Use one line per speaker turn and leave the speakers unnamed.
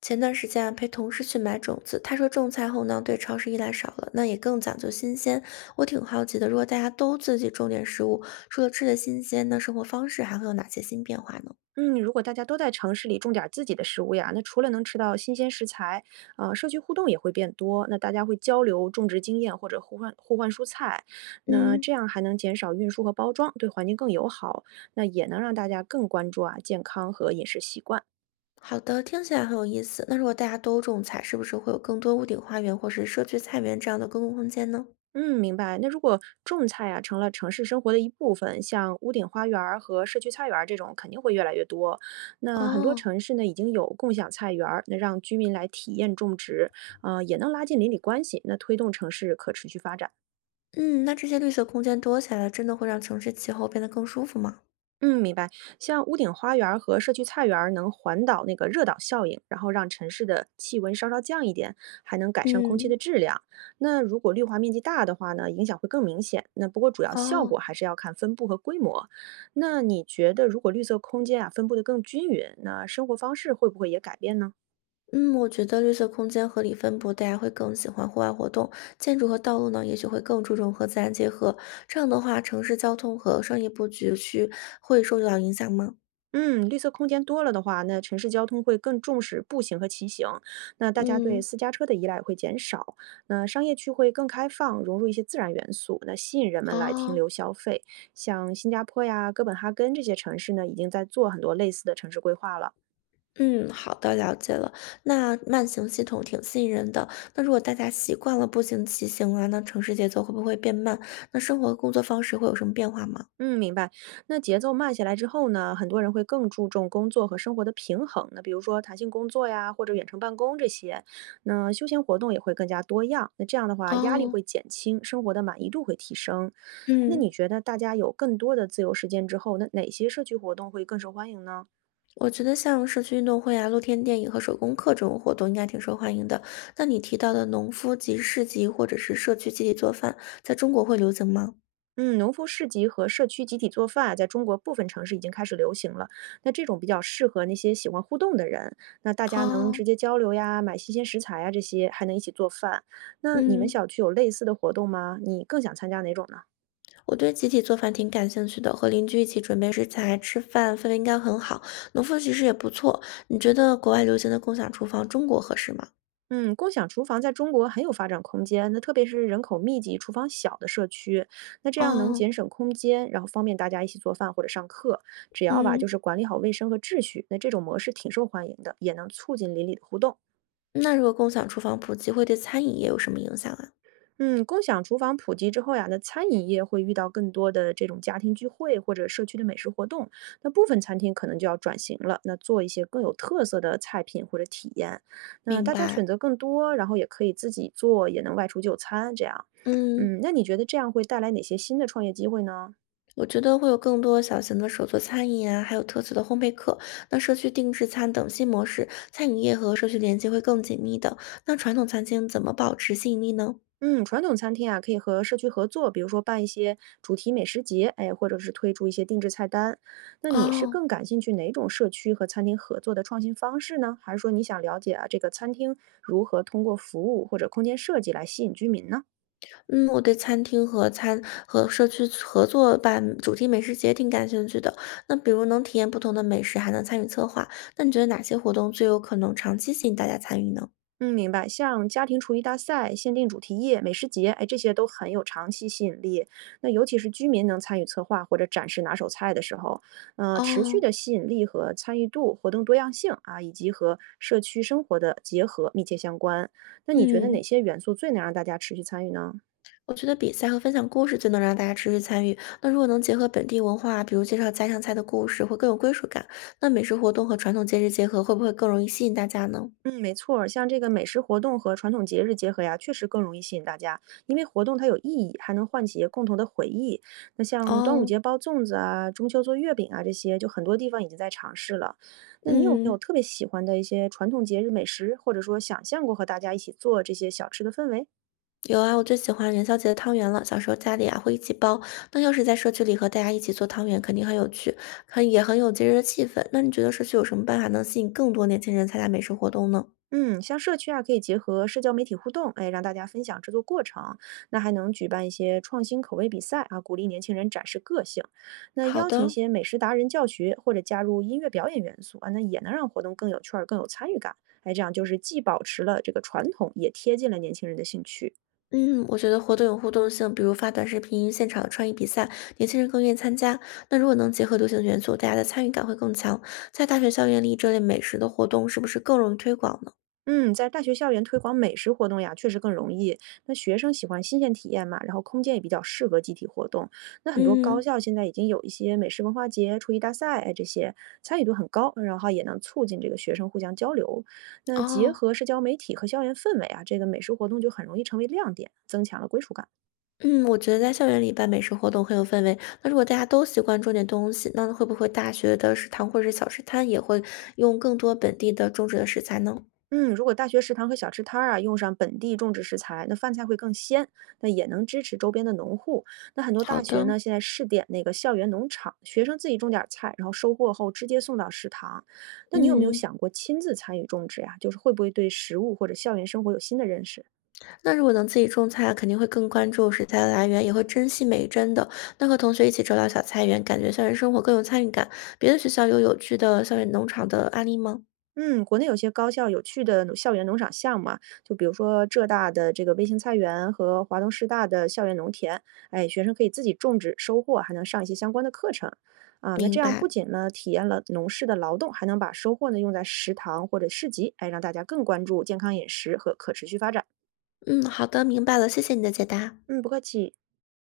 前段时间啊，陪同事去买种子，他说种菜后呢，对超市依赖少了，那也更讲究新鲜。我挺好奇的，如果大家都自己种点食物，除了吃的新鲜，那生活方式还会有哪些新变化呢？
嗯，如果大家都在城市里种点儿自己的食物呀，那除了能吃到新鲜食材，社区互动也会变多。那大家会交流种植经验或者互换蔬菜，那
嗯，
这样还能减少运输和包装，对环境更友好。那也能让大家更关注啊健康和饮食习惯。
好的，听起来很有意思。那如果大家都种菜，是不是会有更多屋顶花园或是社区菜园这样的公共空间呢？
嗯，明白。那如果种菜啊成了城市生活的一部分，像屋顶花园儿和社区菜园儿这种，肯定会越来越多。那很多
哦，
城市呢已经有共享菜园儿，那让居民来体验种植，也能拉近邻里关系，那推动城市可持续发展。
嗯，那这些绿色空间多起来了，真的会让城市气候变得更舒服吗？
嗯，明白。像屋顶花园儿和社区菜园儿能环岛那个热岛效应，然后让城市的气温稍稍降一点，还能改善空气的
嗯，
质量。那如果绿化面积大的话呢，影响会更明显。那不过主要效
哦。
果还是要看分布和规模。那你觉得如果绿色空间啊分布的更均匀，那生活方式会不会也改变呢？
嗯，我觉得绿色空间合理分布，大家会更喜欢户外活动。建筑和道路呢，也许会更注重和自然结合。这样的话，城市交通和商业布局区会受到影响吗？
嗯，绿色空间多了的话，那城市交通会更重视步行和骑行，那大家对
嗯
私家车的依赖会减少，那商业区会更开放，融入一些自然元素，那吸引人们来停
哦，
留消费。像新加坡呀、哥本哈根这些城市呢，已经在做很多类似的城市规划了。
嗯，好的，了解了。那慢行系统挺吸引人的。那如果大家习惯了步行、骑行啊，那城市节奏会不会变慢？那生活工作方式会有什么变化吗？
嗯，明白。那节奏慢下来之后呢，很多人会更注重工作和生活的平衡。那比如说弹性工作呀，或者远程办公这些，那休闲活动也会更加多样。那这样的话，压力
哦，
会减轻，生活的满意度会提升。哎，那你
嗯。
觉得大家有更多的自由时间之后，那哪些社区活动会更受欢迎呢？
我觉得像社区运动会啊、露天电影和手工课这种活动应该挺受欢迎的。那你提到的农夫集市集或者是社区集体做饭，在中国会流行吗？
嗯，农夫市集和社区集体做饭啊在中国部分城市已经开始流行了。那这种比较适合那些喜欢互动的人，那大家能
哦，
直接交流呀，买新鲜食材呀，这些还能一起做饭。那你们
嗯，
小区有类似的活动吗？你更想参加哪种呢？
我对集体做饭挺感兴趣的，和邻居一起准备食材、吃饭，氛围应该很好。农夫集市也不错，你觉得国外流行的共享厨房，中国合适吗？
嗯，共享厨房在中国很有发展空间，那特别是人口密集、厨房小的社区，那这样能
哦，
节省空间，然后方便大家一起做饭或者上课。只要吧，就
嗯，
是管理好卫生和秩序，那这种模式挺受欢迎的，也能促进邻里的互动。
那如果共享厨房普及，会对餐饮业有什么影响啊？
嗯，共享厨房普及之后呀，那餐饮业会遇到更多的这种家庭聚会或者社区的美食活动，那部分餐厅可能就要转型了，那做一些更有特色的菜品或者体验，那
明
大家
白，
选择更多，然后也可以自己做，也能外出就餐这样。
嗯。
嗯，那你觉得这样会带来哪些新的创业机会呢？
我觉得会有更多小型的手作餐饮啊，还有特色的烘焙课，那社区定制餐等新模式，餐饮业和社区连接会更紧密的。那传统餐厅怎么保持吸引力呢？
嗯，传统餐厅啊，可以和社区合作，比如说办一些主题美食节，哎，或者是推出一些定制菜单。那你是
哦，
更感兴趣哪种社区和餐厅合作的创新方式呢？还是说你想了解啊，这个餐厅如何通过服务或者空间设计来吸引居民呢？
嗯，我对餐厅和餐和社区合作办主题美食节挺感兴趣的。那比如能体验不同的美食，还能参与策划，那你觉得哪些活动最有可能长期吸引大家参与呢？
嗯，明白。像家庭厨艺大赛、限定主题夜、美食节，哎，这些都很有长期吸引力。那尤其是居民能参与策划或者展示拿手菜的时候，持续
哦，
的吸引力和参与度、活动多样性啊，以及和社区生活的结合密切相关。那你觉得哪
嗯，
些元素最能让大家持续参与呢？
我觉得比赛和分享故事最能让大家持续参与。那如果能结合本地文化，比如介绍家乡菜的故事，会更有归属感。那美食活动和传统节日结合，会不会更容易吸引大家呢？
嗯，没错儿，像这个美食活动和传统节日结合呀，确实更容易吸引大家，因为活动它有意义，还能唤起共同的回忆。那像端午
哦，
节包粽子啊，中秋做月饼啊，这些就很多地方已经在尝试了。那你有没有
嗯，
特别喜欢的一些传统节日美食，或者说想象过和大家一起做这些小吃的氛围？
有啊，我最喜欢元宵节的汤圆了。小时候家里啊会一起包，那要是在社区里和大家一起做汤圆，肯定很有趣，很也很有节日的气氛。那你觉得社区有什么办法能吸引更多年轻人参加美食活动呢？
嗯，像社区啊，可以结合社交媒体互动，哎，让大家分享制作过程。那还能举办一些创新口味比赛啊，鼓励年轻人展示个性。那
好
邀请一
的，
些美食达人教学，或者加入音乐表演元素啊，那也能让活动更有趣儿、更有参与感。哎，这样就是既保持了这个传统，也贴近了年轻人的兴趣。
嗯，我觉得活动有互动性，比如发短视频、现场创意比赛，年轻人更愿意参加。那如果能结合流行元素，大家的参与感会更强。在大学校园里，这类美食的活动是不是更容易推广呢？
嗯，在大学校园推广美食活动呀，确实更容易。那学生喜欢新鲜体验嘛，然后空间也比较适合集体活动。那很多高
嗯，
校现在已经有一些美食文化节、厨艺大赛，哎，这些参与度很高，然后也能促进这个学生互相交流。那结
哦，
合社交媒体和校园氛围啊，这个美食活动就很容易成为亮点，增强了归属感。
嗯，我觉得在校园里办美食活动很有氛围。那如果大家都习惯种点东西，那会不会大学的食堂或者是小吃摊也会用更多本地的种植的食材呢？
嗯，如果大学食堂和小吃摊儿啊，用上本地种植食材，那饭菜会更鲜，那也能支持周边的农户。那很多
好
大学
的，
呢，现在试点那个校园农场，学生自己种点儿菜，然后收获后直接送到食堂。那你有没有
嗯。
想过亲自参与种植呀？就是会不会对食物或者校园生活有新的认识？
那如果能自己种菜，肯定会更关注食材的来源，也会珍惜每一帧的。那和同学一起找到小菜园，感觉校园生活更有参与感。别的学校有有趣的校园农场的案例吗？
嗯，国内有些高校有趣的农校园农场项目啊，就比如说浙大的这个微型菜园和华东师大的校园农田，哎，学生可以自己种植、收获，还能上一些相关的课程啊。那这
明
样
白，
不仅呢体验了农事的劳动，还能把收获呢用在食堂或者市集，哎，让大家更关注健康饮食和可持续发展。
嗯，好的，明白了，谢谢你的解答。
嗯，不客气。